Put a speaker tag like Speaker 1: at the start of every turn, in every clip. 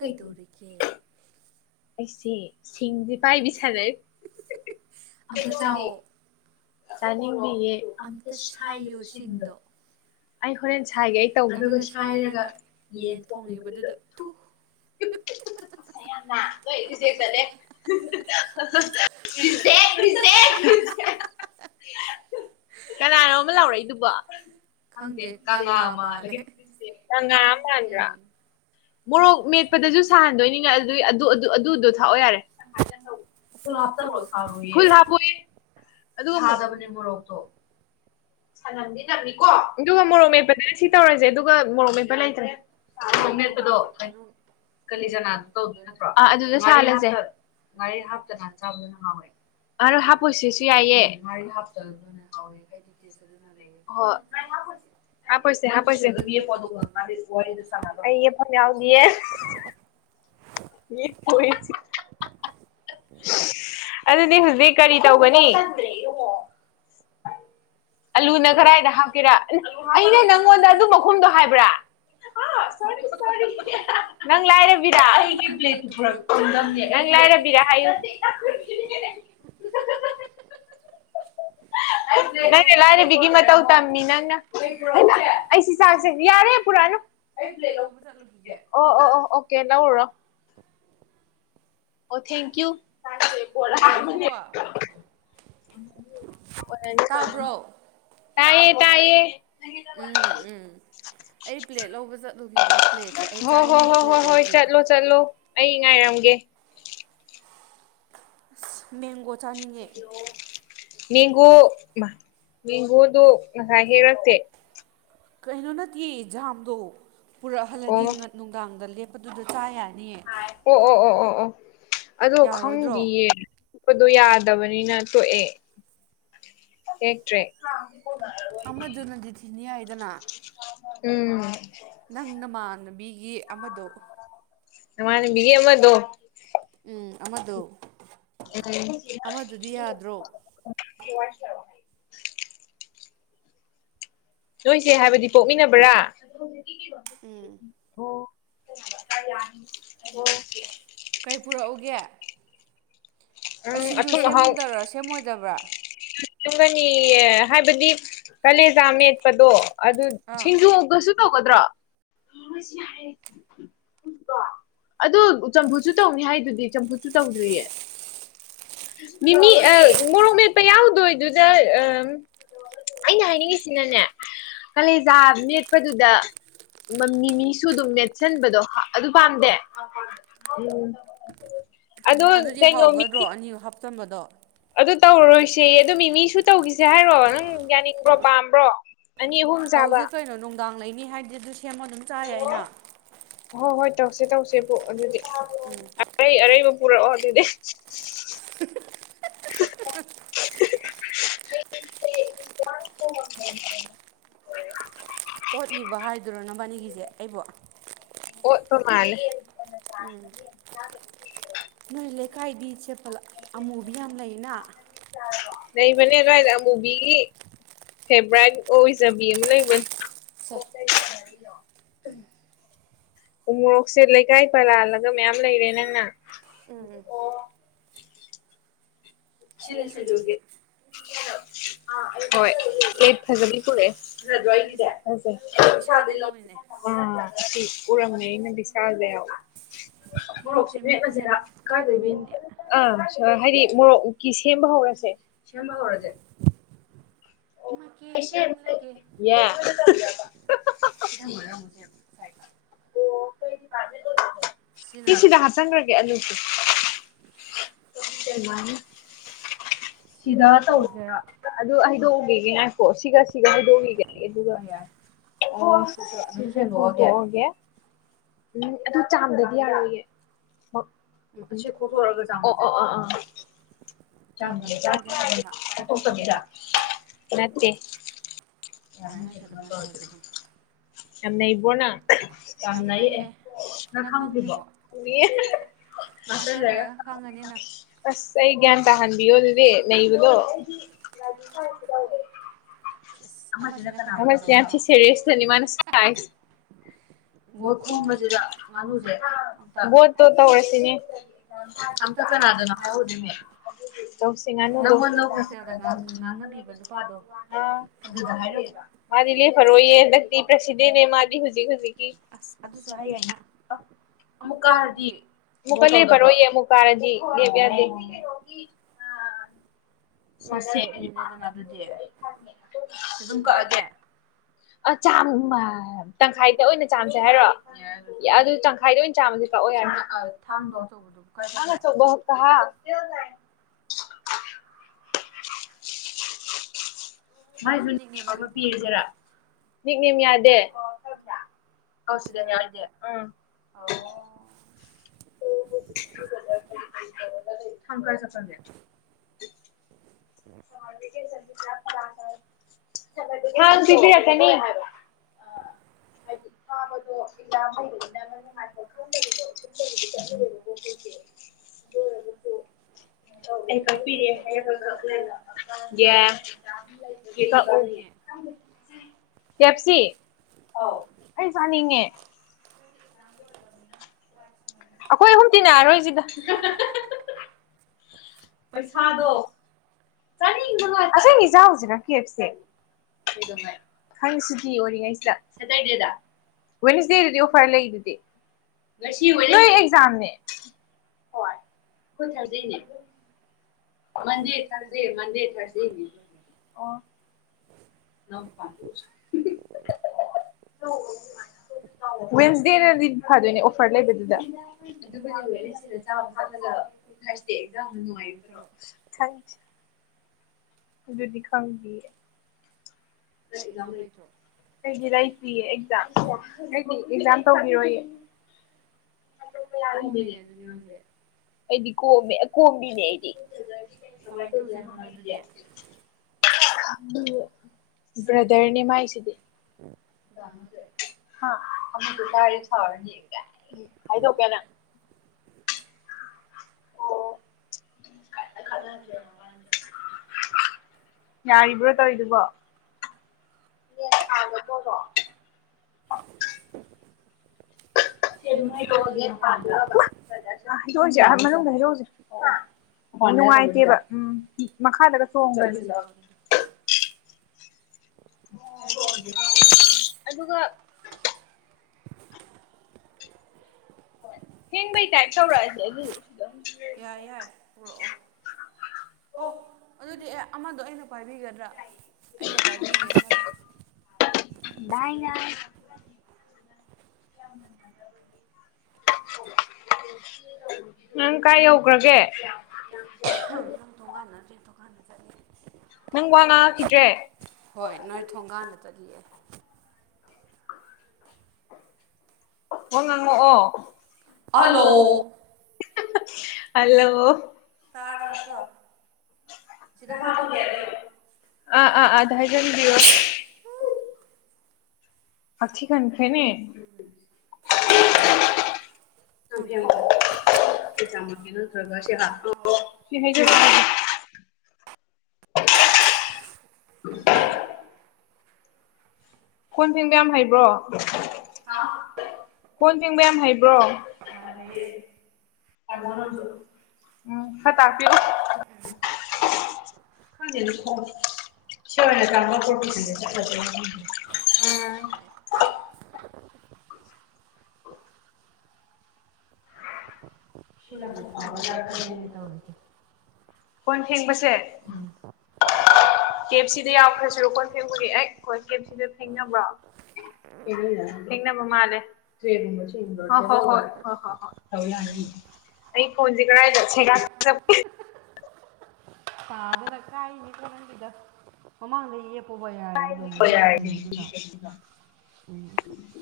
Speaker 1: ꯀꯩꯗꯧꯔꯤꯒꯦ
Speaker 2: ꯑꯩꯁꯦ ꯁꯤꯡꯁꯦ ꯄꯥꯏꯕꯤ ꯁꯥꯥꯟꯅꯩ
Speaker 1: ꯑꯝꯇ
Speaker 2: ꯑꯃꯁꯨꯡ ꯑꯃꯨꯛ
Speaker 1: ꯆꯥꯎꯋꯣ
Speaker 2: ꯆꯅꯤꯡꯕꯤꯌꯦ ꯑ
Speaker 1: ꯑꯝꯇ
Speaker 2: ꯁ
Speaker 1: ꯁꯥꯏꯌꯣ
Speaker 2: ꯁꯤꯗ
Speaker 1: ꯁꯤꯡꯗꯣ ꯑꯗꯨꯒ ꯁꯥꯏꯔꯒ ꯌꯦꯟ ꯊꯣꯡꯉꯤꯕꯗꯨꯗ ꯊꯨ
Speaker 2: [inaudible] ꯣꯏꯁꯦ ꯀꯅꯥꯅꯣ ꯑꯃ ꯂꯧꯥꯎꯔꯛꯏꯗꯨꯕꯣ ꯈꯪꯗꯦ ꯀꯪꯂꯥ
Speaker 1: ꯀꯪꯉꯥ ꯃꯥꯜꯂꯦ
Speaker 2: ꯑꯃꯗꯒꯤ ꯀꯪꯂꯥ ꯃꯥꯟꯥꯟꯕꯗ꯭ꯔꯥ
Speaker 1: ꯃꯣꯔꯣꯛ ꯃꯦꯠꯄꯗꯁꯨ ꯁꯥꯍꯟꯗꯣꯏꯅꯤꯅ ꯑꯗꯨꯏ ꯑꯗꯨꯗꯣ ꯊꯥꯛꯑꯣ ꯌꯥꯔꯦꯑꯣ ꯎ ꯐꯨꯜ ꯍꯥꯞꯇꯜꯂꯣ ꯁꯥꯔꯨꯌꯦ
Speaker 2: ꯐꯨꯜ ꯍꯥꯞꯄꯣꯌꯦ ꯑꯗꯨꯒ
Speaker 1: ꯁꯥꯗꯕꯅꯦ ꯃꯣꯔꯣꯛꯇꯣ
Speaker 2: ꯀꯣ ꯑꯗꯨꯒ ꯃꯣꯔꯣꯛ ꯃꯦꯠꯄꯗ ꯁꯤ ꯇꯧꯔꯁꯦ ꯑꯗꯨꯒ ꯃꯣꯔꯣꯛ ꯃꯦꯠꯄ ꯂꯩꯇ꯭ꯔꯦ
Speaker 1: ꯍ ꯃꯦꯠꯄꯗꯣ ꯀꯩꯅꯣꯝ
Speaker 2: ꯀꯂꯤꯖꯅꯥꯠꯇ꯭ꯔ ꯉꯥꯔꯤ ꯍꯥꯞꯇ ꯆꯥꯕꯗꯨ ꯍꯥꯎꯋꯦ ꯑ ꯍꯥꯞꯄꯁꯤꯁꯨ ꯌꯥꯏꯑ
Speaker 1: ꯍꯥꯏꯥꯏꯗꯤꯇꯁ ꯑꯗꯨꯅꯥ ꯂꯩꯌꯦ
Speaker 2: ꯍꯥꯞꯄꯣꯏꯁꯦ ꯍꯥꯞꯄꯣꯏꯁꯦ
Speaker 1: ꯅꯪꯁꯨꯁ ꯃꯤ ꯑꯦꯐ ꯑꯣꯗꯣꯉ ꯋꯥꯔꯤꯗꯨꯣ
Speaker 2: ꯑꯩ
Speaker 1: ꯁꯥꯟꯅꯔꯣꯏ
Speaker 2: ꯌꯦꯠꯐꯣꯟ ꯃꯤ ꯄꯁꯤ ꯑꯗꯨꯗꯤ ꯍꯧꯖꯤꯛ ꯀꯔꯤ ꯇꯧꯒꯅꯤ ꯑꯂꯨꯅ ꯀꯗꯥꯏꯗ ꯍꯥꯞꯀꯦꯔꯥ ꯑꯩꯅ ꯅꯪꯉꯣꯟꯗ ꯑꯗꯨ ꯃꯈꯨꯝꯗꯣ ꯍꯥꯏꯕ꯭ꯔꯥ ꯅꯪ ꯂꯥꯏꯔꯕꯤꯔ ꯑꯩꯒꯤ ꯄ꯭ꯂꯦꯠꯨ ꯄꯨꯔꯛ ꯅꯦ ꯅꯪ ꯂꯥꯏꯔꯕꯤꯔ ꯍꯥꯏꯌꯨ
Speaker 1: [inaudible]
Speaker 2: ꯅꯪꯅꯦ ꯂꯥꯏꯔꯕꯤꯒꯤ ꯃꯇꯧ ꯇꯝꯃꯤ ꯅꯪꯅ
Speaker 1: ꯀꯩ ꯄꯨꯔꯛ
Speaker 2: ꯑꯩꯁꯤ ꯆꯁꯤ ꯌꯥꯔꯦ ꯄꯨꯔꯥꯅꯨ ꯑꯩ
Speaker 1: ꯄ꯭ꯂꯦꯠ ꯂꯧꯕ ꯆꯠꯂꯨꯈꯤꯒꯦ
Speaker 2: ꯑꯣ ꯑꯣ ꯑꯣ ꯑꯣꯀꯦ ꯂꯧꯔꯨꯔꯣ ꯑꯣ ꯊꯦꯡꯀꯌꯨ
Speaker 1: ꯉꯥꯏꯈꯣꯀꯣ ꯇꯥꯕ꯭ꯔꯣ
Speaker 2: ꯇꯥꯏꯌꯦ ꯇꯥꯏꯌꯦ
Speaker 1: ꯎꯝ ꯎꯝ ꯑꯩ ꯄ꯭ꯂꯦꯠ ꯂꯧꯕ ꯆꯠꯂꯨꯈꯤꯒꯦ ꯄ꯭ꯂꯦꯠꯁꯦ ꯑꯩ
Speaker 2: ꯍꯣ ꯍꯣ
Speaker 1: ꯆꯥꯐꯝ
Speaker 2: ꯍꯣ ꯍꯣ
Speaker 1: ꯄ꯭ꯂꯦꯠ
Speaker 2: ꯍꯣꯏ
Speaker 1: ꯂꯩꯇ꯭ꯔꯦ
Speaker 2: ꯆꯠꯂꯣ ꯆꯠꯂꯣ ꯑꯩ ꯉꯥꯏꯔꯝꯒꯦ
Speaker 1: ꯑꯁ ꯃꯦꯡꯒꯣ ꯆꯥꯅꯤꯡꯉꯦ
Speaker 2: ꯃꯤꯒꯨ ꯃꯤꯒꯨ ꯑꯗꯨ ꯍꯔꯛꯇꯦ
Speaker 1: ꯀꯩꯅꯣ ꯅꯠꯇꯦꯖꯥꯝꯗꯣ ꯄꯨꯔꯛꯍꯜꯂꯗꯤ
Speaker 2: ꯑꯣ
Speaker 1: ꯅꯨꯡꯗꯥꯡꯗ ꯂꯦꯞꯄꯗꯨꯗ ꯆꯥ ꯌꯥꯏ
Speaker 2: ꯑꯣ ꯑꯣ ꯑꯣ ꯑꯣ ꯑꯣ ꯑꯗꯣ
Speaker 1: ꯌꯥꯔꯣꯏꯗ꯭ꯔꯣ
Speaker 2: ꯈꯪꯗꯤꯌꯦ ꯊꯣꯛꯄꯗꯣ ꯌꯥꯗꯕꯅꯤꯅ ꯊꯣꯛꯑꯦ
Speaker 1: ꯑꯃꯗꯨꯅꯗꯤꯊꯤꯅꯤ ꯍꯥꯏꯏꯗꯅ
Speaker 2: ꯎꯝ
Speaker 1: ꯅꯪ ꯅꯃꯥꯟꯅꯕꯤꯒꯤ ꯑꯃꯗꯣ
Speaker 2: ꯃꯥꯥꯟꯅꯕꯤꯒ ꯑꯃꯗꯨ
Speaker 1: ꯎꯝ ꯑꯃꯗ
Speaker 2: ꯎꯝ
Speaker 1: ꯑꯃꯗꯗꯤ ꯌꯥꯗ꯭ꯔꯣ
Speaker 2: ꯌ ꯋꯥ ꯁ ꯅꯣꯏꯁꯦ ꯍꯥꯏꯕꯗꯤ ꯄꯣꯛꯃꯤꯟꯅꯕ꯭ꯔꯥ
Speaker 1: ꯎꯝ
Speaker 2: ꯑꯣ ꯌꯥ
Speaker 1: ꯀꯔꯤ ꯄꯨꯔꯛꯎꯒꯦ ꯑꯩ ꯁꯤꯡꯖꯨ ꯁꯦꯝꯗꯔ ꯁꯦꯝꯃꯣꯏꯗꯕ꯭ꯔꯥ
Speaker 2: ꯆꯪꯒꯅꯤꯌꯦ ꯍꯥꯏꯕꯗꯤ ꯀꯂꯦꯖꯥ ꯃꯦꯠꯄꯗꯣ ꯑꯗꯨ
Speaker 1: ꯑꯥ
Speaker 2: ꯁꯤꯡꯖꯨꯒꯁꯨ ꯇꯧꯒꯗ꯭ꯔꯣ ꯑꯗꯨꯗ ꯆꯝꯐꯨꯠꯁꯨ ꯇꯧꯅꯤ ꯍꯥꯏꯗꯨꯗꯤ ꯆꯝꯐꯨꯠꯁꯨ ꯇꯧꯗ꯭ꯔꯤꯌꯦ ꯃꯤꯃꯤ ꯃꯣꯔꯣꯛ ꯃꯦꯠꯄ ꯌꯥꯎꯗꯣꯏꯗꯨꯗ ꯑ ꯑꯩꯅ ꯍꯥꯏꯅꯤꯡꯉꯤꯁꯤꯅꯅꯦ ꯀꯂꯦꯖꯥ ꯃꯦꯠꯄꯗꯨꯗ ꯃꯤ ꯃꯤꯁꯨ ꯑꯗꯨꯝ ꯃꯦꯠꯁꯤꯟꯕꯗꯣ ꯑꯗꯨ ꯄꯥꯝꯗꯦ ꯌꯗꯕꯅ
Speaker 1: ꯑꯗꯨꯗꯤ ꯍꯥꯎꯒꯗ꯭ꯔꯣ ꯑꯅꯤꯃꯨꯛ ꯍꯥꯞꯆꯤꯟꯕꯗꯣ
Speaker 2: ꯑꯗꯨ ꯇꯧꯔꯔꯣꯏꯁꯦ ꯑꯗꯨ ꯃꯤ ꯃꯤꯁꯨ ꯇꯧꯈꯤꯁꯦ ꯍꯥꯏꯔꯣ ꯅꯪ ꯌꯥꯅꯤꯡꯕ꯭ꯔꯣ ꯄꯥꯝꯕ꯭ꯔꯣ ꯑꯅꯤ ꯑꯍꯨꯝ ꯆꯥꯕ
Speaker 1: ꯆꯧꯁꯦ ꯀꯩꯅꯣ ꯅꯨꯡꯗꯥꯡ ꯂꯩꯅꯤ ꯍꯥꯏꯗꯤ ꯑꯗꯨ ꯁꯦꯝꯃꯣ ꯑꯗꯨꯝ ꯆꯥꯏꯑ ꯑꯩꯅ
Speaker 2: ꯍꯣꯏ ꯍꯣꯏ ꯇꯧꯁꯦ ꯇꯧꯁꯦꯕ ꯑꯗꯨꯗꯤ ꯑꯔꯩ ꯑꯔꯩꯕ ꯄꯨꯔꯛꯑꯣ ꯑꯗꯨꯗꯤ [inaudible] [inaudible]
Speaker 1: ꯑꯣꯣꯠꯂꯤꯕ ꯍꯥꯏꯗꯨꯔꯣ ꯅꯕꯥꯅꯤꯒꯤꯁꯦ ꯑꯩꯕꯣ
Speaker 2: ꯄꯃꯥꯟ
Speaker 1: ꯎꯝ ꯅꯣꯏ ꯂꯩꯀꯥꯏꯗꯤ ꯆꯦꯠꯄꯂ ꯑꯃꯨꯕꯤ ꯌꯥꯝ ꯂꯩꯅ
Speaker 2: ꯂꯩꯕꯅꯦ ꯑꯗꯨꯋꯥꯏꯗ ꯑꯃꯨꯕꯤꯒꯤ ꯐꯦꯕꯔꯥꯏꯠ ꯑꯣ ꯏꯖꯕꯤ ꯑꯃ ꯂꯩꯕ
Speaker 1: ꯁ
Speaker 2: ꯎꯃꯣꯔꯣꯛꯁꯦ ꯂꯩꯀꯥꯏ ꯄꯔꯥꯜꯂꯒ ꯃꯌꯥꯝ ꯂꯩꯔꯦ ꯅꯪꯅ
Speaker 1: ꯁꯤꯅ ꯁꯤꯡꯖꯨꯒꯤ
Speaker 2: ꯍꯣꯏ ꯄꯦꯠ ꯐꯖꯕꯤ ꯄꯨꯔꯦ ꯔꯖꯋꯥꯏ ꯁ
Speaker 1: ꯕꯤꯁꯥꯜꯗꯩ ꯂꯧꯔꯤꯅꯦ
Speaker 2: ꯂ ꯎ ꯄꯨꯔ ꯃꯅꯤ ꯏꯅ ꯁꯥꯖꯦ ꯍꯥꯎ
Speaker 1: ꯃꯣꯔꯣꯛꯁꯤ
Speaker 2: ꯁꯤꯃꯦ ꯃꯖꯤꯔ
Speaker 1: ꯃꯦꯠꯂꯁꯤꯔꯥ
Speaker 2: ꯀꯥꯏ
Speaker 1: ꯀꯥꯏꯗꯣꯏꯃꯤꯅꯦ
Speaker 2: ꯀ ꯑꯥ ꯍꯥꯏꯗꯤ ꯃꯣꯔꯣꯛꯀꯤ ꯁꯦꯝꯕ ꯍꯧꯔꯁꯦ
Speaker 1: ꯁꯦꯝꯦꯡꯦꯝꯕ ꯍꯔꯣꯖꯦ ꯀꯦ ꯁꯤ ꯑ ꯂꯩꯒꯦ
Speaker 2: ꯌꯥ
Speaker 1: ꯈꯤꯊꯪ ꯑꯣꯏꯔꯔꯝꯃꯣꯁꯦ ꯁꯥꯏꯠꯇ
Speaker 2: ꯑꯣ ꯁꯤ
Speaker 1: ꯁꯤꯅ
Speaker 2: ꯁꯤꯗ ꯍꯥꯞꯆꯟꯈ꯭ꯔꯒꯦ ꯑꯂꯨꯁꯦ ꯅꯤ ꯁꯤꯗꯥ
Speaker 1: ꯁꯤꯗ
Speaker 2: ꯇ
Speaker 1: ꯇꯧꯁꯤꯔꯥ
Speaker 2: ꯑꯗꯨ ꯍ ꯍꯥꯏꯗꯣꯛꯈꯤꯒꯦ ꯉꯥꯏꯀꯣ ꯁꯤꯒ ꯁꯤꯒ ꯍꯩꯗꯣꯛꯏꯒꯦ ꯒꯦ
Speaker 1: ꯍꯣꯏ ꯌꯥꯏ ꯑꯗꯨꯝ ꯁꯦꯡꯗꯣꯛꯑꯒꯦ
Speaker 2: ꯍꯧꯒꯦ ꯎꯝ ꯑꯗꯨ ꯆꯥꯝꯗꯗꯤ ꯌꯥꯔꯣꯏꯌꯦ
Speaker 1: ꯑꯁꯤꯒ
Speaker 2: ꯏꯦ ꯀꯇꯒꯖꯥꯡ
Speaker 1: ꯆꯥꯝꯃ
Speaker 2: ꯑꯣ ꯑꯣ ꯑꯣ
Speaker 1: ꯆꯥꯝꯗꯅ ꯆꯥꯒꯦ ꯍꯥꯏꯕ꯭ꯔꯥ
Speaker 2: ꯆꯥꯡꯄꯗ ꯅꯠꯇꯦ
Speaker 1: ꯌꯥꯏꯅ ꯁꯤ ꯑꯗꯨꯃꯥꯏꯅ ꯇꯧꯔꯁꯦ ꯑꯗꯨꯝ
Speaker 2: ꯌꯥꯝꯟꯅꯕꯣꯅ ꯀ
Speaker 1: ꯌꯥꯝ ꯅꯩ
Speaker 2: ꯑꯦ ꯅꯪ ꯈꯪꯗ꯭ꯔꯤꯅꯦꯣꯟ
Speaker 1: ꯉꯥꯛꯇ
Speaker 2: ꯂꯩꯔꯒ
Speaker 1: ꯈꯪꯉꯅꯤ ꯅꯪ
Speaker 2: ꯑꯁ ꯑꯩ ꯭ꯟ ꯇꯥꯍꯟꯕꯤꯣ ꯑꯗꯨꯗꯤ ꯅꯕꯨꯂꯣ
Speaker 1: ꯑꯁ ꯑꯃꯁꯤꯅ ꯀꯅꯥꯕꯨ
Speaker 2: ꯌꯥꯝ
Speaker 1: ꯇꯧꯔꯤꯅꯣ
Speaker 2: ꯊꯤ ꯁꯦꯔꯤꯌꯁꯇꯅꯤ ꯠ ꯈ ꯃꯖꯥꯗ
Speaker 1: ꯑꯝꯇ
Speaker 2: ꯑꯂꯨ ꯇ ꯇ ꯑꯣꯏꯔꯁꯤꯅꯦ ꯑꯝ
Speaker 1: ꯇ
Speaker 2: ꯀ ꯀꯅꯥ
Speaker 1: ꯀꯅꯥꯗꯅꯣ
Speaker 2: ꯑꯗꯨꯅ ꯍꯗꯤ
Speaker 1: ꯍꯥꯏꯍꯧꯗꯣꯏꯅꯦ
Speaker 2: ꯃ ꯇꯧ ꯁꯤ
Speaker 1: ꯍꯣꯁꯇꯦꯜꯗ ꯉꯥꯡꯅꯕꯤꯕ ꯅꯨꯄꯥꯗꯣ ꯑꯗꯨꯗ ꯍꯥꯏꯔꯝꯃꯨ
Speaker 2: ꯃꯥꯗꯤ ꯂꯦꯐꯔꯣꯏꯌꯦ ꯍꯟꯗꯛꯇꯤ ꯄ꯭ꯔꯁꯤꯗꯦꯅꯦ ꯃꯥꯗꯤ ꯍꯧꯨꯖꯤꯛ ꯍꯧꯨꯖꯤꯛꯀꯤ
Speaker 1: ꯑꯁ ꯑꯗꯨꯁꯨ ꯍꯥꯏ ꯍꯥꯏꯅ ꯑ ꯑꯃꯨꯛꯀꯥꯔꯗꯤ ꯕꯣ
Speaker 2: ꯑꯃꯨꯛꯀ
Speaker 1: ꯇꯧꯗꯕ꯭ꯔꯣ
Speaker 2: ꯂꯦꯞꯄꯔꯣꯏꯌꯦ ꯑꯃꯨꯛ ꯀꯥꯔꯗꯤ ꯂꯦꯞ ꯌꯥꯗꯦ
Speaker 1: ꯁꯣꯁꯦꯠꯅꯤꯅꯗꯅ ꯑꯗꯨꯗꯤ ꯁꯤ ꯑꯗꯨꯝ ꯀꯛꯑꯒꯦ
Speaker 2: ꯑ ꯆꯥꯝ ꯇꯪꯈꯥꯏꯗ ꯑꯣꯏꯅ ꯆꯥꯝꯃꯁꯦ ꯍꯥꯏꯔꯣ ꯑꯗꯨ ꯇꯪꯈꯥꯏꯗ ꯑꯣꯏꯅ ꯆꯥꯝꯃꯁ ꯌꯥꯝ
Speaker 1: ꯊꯥꯡꯗꯣ ꯑꯆꯧꯕꯗꯨꯕꯨ ꯀꯥꯏ ꯆꯠ
Speaker 2: ꯊꯕ ꯀ [unintelligible]
Speaker 1: ꯃꯥꯏꯁꯨ ꯅꯤꯛꯅꯦꯦꯝ ꯑꯃ ꯄꯤꯔꯤꯗꯔꯥꯦꯝ
Speaker 2: ꯅꯤꯛꯅꯦꯝ ꯌꯥꯗꯦ
Speaker 1: ꯌꯥꯗꯦ꯭ꯔꯥ ꯑ ꯁꯤꯗ ꯌꯥꯎꯔꯗꯤꯦ
Speaker 2: ꯎꯝ
Speaker 1: ꯑ
Speaker 2: ꯊꯝ ꯀꯔ ꯆ ꯁꯪꯖꯦ [unintelligible] ꯍꯥꯡ ꯁꯤ ꯌꯥꯠꯇꯦꯅꯤ ꯍꯥꯏꯗꯤ ꯐꯥꯕꯗꯣ ꯑꯦꯖꯥ ꯍꯩꯕꯅꯤꯅ ꯅꯪꯉꯥꯏꯄ ꯈꯪꯗ [unintelligible] ꯀꯄꯤꯔꯤ
Speaker 1: ꯍꯥꯏꯔꯒ ꯈꯛꯅ
Speaker 2: ꯌꯥ ꯀꯦꯞꯁꯤ
Speaker 1: ꯑ
Speaker 2: ꯑꯩ ꯆꯥꯅꯤꯡꯉꯦ ꯑꯩꯈꯣꯏ ꯑꯍꯨꯝ ꯇꯤꯟꯅꯔꯣꯏꯁꯤꯗ ꯄꯩꯁꯥꯗꯣ ꯆꯅꯤꯡꯗ꯭ꯔꯣ ꯑꯁꯦꯡꯕꯩ ꯆꯔꯨꯁꯤꯔ ꯀꯦ ꯐꯦꯞ ꯁꯤ ꯀꯩꯗꯧꯉꯥꯏ ꯈꯪ ꯁꯨꯗꯤ ꯑꯣꯏꯔꯤꯉꯩꯁꯤꯗ
Speaker 1: ꯉꯁꯤ
Speaker 2: ꯁꯦꯇꯔꯗꯦꯗ ꯋꯦꯟꯁꯗꯦꯗꯨꯗꯤ ꯑꯣꯐꯔ ꯂꯩꯗꯨꯗꯤ ꯉꯁꯤ ꯑꯦꯛꯖꯥꯝꯅꯦ ꯍ ꯊꯖꯩꯅꯦ ꯃꯟꯗꯦ ꯊꯔꯁꯦ ꯃꯟꯗꯦ ꯊꯔꯁ ꯅ ꯄꯥ
Speaker 1: ꯅꯧꯄꯥꯟ
Speaker 2: ꯋꯦꯟꯁꯗꯦꯅꯗꯤ ꯐꯥꯗꯣꯏꯅꯦ ꯑꯣꯐꯔ ꯂꯩꯕꯗꯨꯗ ꯑꯗꯨꯕꯨ
Speaker 1: ꯑꯗꯨꯕꯨꯗꯤ
Speaker 2: ꯌꯧꯋꯦꯁꯤꯗ
Speaker 1: ꯋꯦꯅꯦꯁꯗꯦꯗ ꯆꯥ
Speaker 2: ꯆꯥꯕ ꯊꯂꯒ
Speaker 1: ꯊꯥꯔꯁꯗꯦ
Speaker 2: ꯊꯔꯁꯖꯥꯅ
Speaker 1: ꯑꯦꯛꯖꯥꯝꯗꯣ
Speaker 2: ꯅꯨꯡꯉꯥꯏꯗ꯭ꯔꯣ
Speaker 1: ꯅꯨꯡꯉꯥꯏꯒꯗ꯭ꯔꯣ
Speaker 2: ꯑꯗꯨꯗꯤ ꯈꯪꯗꯌꯦ
Speaker 1: ꯅꯪ ꯑꯦꯛꯖꯥꯝ ꯂꯩꯇ꯭ꯔꯣ
Speaker 2: ꯀꯗꯤ ꯂꯩꯇꯌꯦ ꯑꯦꯛꯖꯥꯝ ꯑꯩꯗꯤ ꯑꯦꯛꯖꯥꯝ ꯇꯧꯕꯤꯔꯣꯏꯌꯦ ꯗꯤꯗꯤꯦ
Speaker 1: ꯀꯣꯝꯃꯦꯅꯦ ꯑꯗꯨꯗꯤ ꯅꯪꯗꯤ
Speaker 2: ꯑꯩꯗꯤ ꯀꯣ ꯀꯣꯝꯕꯤꯅꯦ ꯑꯩꯗꯤ
Speaker 1: ꯀꯃꯥꯏꯅ ꯇꯧꯁꯦ ꯍꯥꯏꯕꯅꯣ ꯑꯗꯨꯗꯤ
Speaker 2: ꯕ꯭ꯔꯗꯔꯅꯦ ꯃꯥꯏꯁꯤꯗꯤ
Speaker 1: ꯎꯝ ꯗꯥ ꯅꯈ꯭ꯔꯦ ꯑꯃꯁ ꯇꯥꯔꯦ ꯁꯥꯎꯔꯅꯤ ꯀꯥꯏ ꯀꯦꯅ ꯀꯟꯅ ꯈꯠꯅ ꯍꯟꯖꯔꯛꯑꯣꯕꯥꯟꯁꯦꯀꯣ
Speaker 2: ꯌꯥꯔꯤꯕ꯭ꯔꯣ ꯇꯧꯔꯤꯗꯨꯕꯣ
Speaker 1: [unintelligible] ꯁꯤ
Speaker 2: [unintelligible]
Speaker 1: ꯑꯗꯨꯝ ꯍꯩꯗꯣꯛꯑꯒꯦ
Speaker 2: ꯃꯅꯔꯣ ꯅꯨꯡꯉꯥꯏꯇꯦꯕ ꯎꯝ ꯃꯈꯥꯗꯒ ꯆꯣꯡ
Speaker 1: ꯈꯥꯏꯗꯣꯛꯑꯝꯁꯤ ꯂꯥꯛ ꯑꯎ
Speaker 2: ꯑꯗꯨꯒ ꯍ ꯍꯦꯡꯕꯩ ꯇꯥꯏꯞ ꯇꯧꯔꯛꯑꯁꯦ ꯑꯗꯨꯗꯁꯨ ꯑꯗꯨꯝ
Speaker 1: ꯌꯥꯏ ꯌꯥꯏ ꯄꯨꯔꯛꯑꯣ ꯑꯣ ꯑꯗꯨꯗꯤ ꯑꯦ ꯑꯃꯗꯣ ꯑꯩꯅ ꯄꯥꯏꯕꯤꯒꯗ꯭ꯔꯥ ꯑꯩꯅ ꯄꯥꯏꯕꯤꯒꯦ ꯑꯃꯗ
Speaker 2: [unintelligible] [unintelligible] ꯅꯪ ꯀꯥꯏ ꯌꯧꯈ꯭ꯔꯒꯦ
Speaker 1: ꯎꯇꯣꯡ ꯀꯥꯟꯅ ꯆꯇꯣ ꯀꯥꯟꯅ ꯆꯠꯦ
Speaker 2: ꯅꯪ ꯋꯥ ꯉꯥꯡꯈꯤꯗ꯭ꯔꯦ
Speaker 1: ꯍꯣꯏ ꯅꯣꯏ ꯊꯣꯡꯒꯥꯟꯗ ꯆꯗꯤꯑ
Speaker 2: ꯑꯣ ꯋꯥ ꯉꯥꯡꯉꯛꯑꯣ
Speaker 1: ꯍꯜꯂꯣ
Speaker 2: ꯍꯂꯣ ꯍꯂꯣ
Speaker 1: ꯇꯥꯔꯕ ꯅꯠꯇ꯭ꯔꯣ ꯁꯤꯗ ꯍꯥꯞꯄꯒꯦ ꯑꯗꯨꯝ
Speaker 2: ꯑꯥ ꯑꯥ ꯑꯙꯥꯏꯖꯕꯤꯌꯣ ꯑꯈꯤ ꯈꯥꯟ ꯈ꯭ꯔꯅꯦ
Speaker 1: [unintelligible] ꯅꯪ ꯐꯦꯡꯉꯣ
Speaker 2: ꯆ ꯆꯆꯥꯃ
Speaker 1: ꯆꯥꯝꯃꯛꯀꯦ
Speaker 2: ꯅꯠꯇ꯭ꯔꯒ ꯁꯤ ꯍꯥ ꯍꯥꯏ [unintelligible] ꯈꯣꯟ ꯆꯦꯡꯕ ꯌꯥꯝ ꯍꯩꯕ꯭ꯔꯣ ꯈꯣꯟ ꯆꯦꯡꯕ ꯌꯥꯝ ꯍꯩꯕ꯭ꯔꯣ
Speaker 1: ꯌꯥꯝ ꯍꯩꯌꯦ ꯇꯝꯃꯣ ꯅꯪꯁꯨ
Speaker 2: ꯎꯝ ꯐꯠꯇ ꯄꯌꯣ
Speaker 1: ꯈꯪꯗꯦꯅ ꯁꯤ ꯑꯣꯏꯅ ꯇꯝꯕ ꯄ꯭ꯔꯣꯐꯦꯁꯟꯁꯦ ꯆꯠꯂꯁꯦ
Speaker 2: [unintelligible]
Speaker 1: ꯁꯤꯅꯕꯨ ꯐꯒꯣꯏꯗ꯭ꯔꯥ ꯈꯜꯂꯤꯅꯦ ꯇꯧꯔꯤꯁꯦ
Speaker 2: ꯀꯣꯏꯣꯟ ꯊꯦꯡꯕꯁꯦ
Speaker 1: ꯎꯝ
Speaker 2: ꯀꯦ ꯑꯦꯞ ꯁꯤꯗ ꯌꯥꯎꯈ꯭ꯔꯁꯤꯔꯣꯀꯣꯟ ꯐꯦꯡꯕꯒꯤ ꯑꯦ ꯍꯣꯏ ꯀꯦ ꯑꯦꯞ ꯁꯤꯗ ꯐꯦꯡꯅꯕ꯭ꯔꯣ ꯍ ꯃ ꯃꯥꯦ ꯍ ꯍ ꯍ ꯍ
Speaker 1: ꯇꯧ ꯌꯥꯅꯤ
Speaker 2: ꯑꯩ ꯐꯣꯟꯁꯤ ꯀ ꯍꯥꯏ ꯆꯁꯦꯒ
Speaker 1: ꯇꯥꯒꯗ ꯀꯥꯏꯅꯤ ꯀꯕꯤꯗ ꯃꯃꯥꯡ ꯂꯩ ꯇꯧꯕ ꯌꯥꯏ ꯑꯗꯨꯝ ꯅꯪꯒꯤ ꯀꯩꯅꯣꯗꯨꯗ ꯎ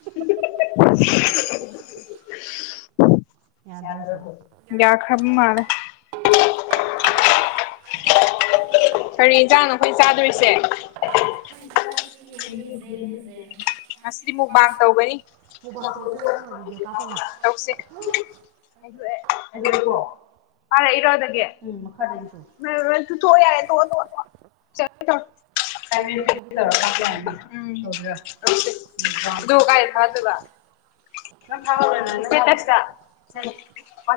Speaker 2: [unintelligible] ꯌꯥ ꯈꯕ ꯃꯥꯔ ꯀꯔꯤ ꯌꯦꯟꯖꯥꯡꯅꯣ ꯑꯩꯈꯣꯏ ꯆꯥꯗꯣꯏꯁꯦ ꯉꯁꯤꯗꯤ ꯃꯨꯛꯕꯥꯡ ꯇꯧꯒꯅꯤ ꯇꯧꯁꯤꯦ [unintelligible] ꯊ ꯊ ꯌꯥꯔꯦ ꯊꯣꯛ ꯇ ꯆ ꯊ ꯀ ꯊꯨ ꯀꯥꯏ ꯐ ꯇ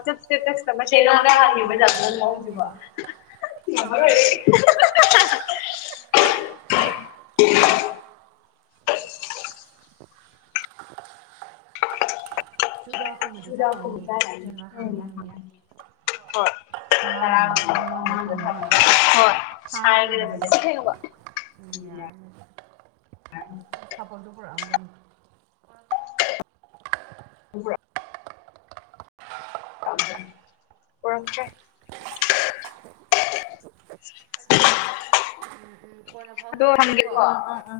Speaker 2: ꯇꯦꯊ ꯇꯤꯊꯁ ꯆꯦ ꯅꯣꯡꯗ ꯍꯥꯡꯉꯤꯕꯖꯕ ꯅꯪ ꯃ ꯍꯧꯁꯤꯕ
Speaker 1: ꯅꯝꯕꯔꯣ ꯍ ꯆꯨꯗꯥꯛꯀꯨꯝꯕꯗꯤ ꯆꯥꯔꯅꯤ ꯆꯦꯟꯂ ꯍꯥꯡꯉ
Speaker 2: ꯎꯝ
Speaker 1: ꯌꯥꯅꯤ
Speaker 2: ꯍꯣꯏ
Speaker 1: ꯇꯔꯥꯒꯨꯝꯕ ꯃꯃꯥꯡꯗ ꯊꯝꯃꯒ
Speaker 2: ꯍꯣꯏ
Speaker 1: ꯁꯥꯏꯒꯗꯕꯁꯦ
Speaker 2: ꯁꯥꯏꯒꯗꯕꯅꯦ ꯑꯁꯦꯡꯕ
Speaker 1: ꯌꯥꯔ ꯁꯄꯣꯟꯗꯨ ꯄꯨꯛꯑ
Speaker 2: ꯄꯨꯔꯝꯠꯇꯦ
Speaker 1: ꯀꯣꯟꯅ
Speaker 2: ꯑꯗꯣ
Speaker 1: ꯐꯥꯎꯅꯔꯁꯦꯀꯣ
Speaker 2: ꯊꯝꯒꯦꯀꯣ ꯑꯥ ꯑꯥ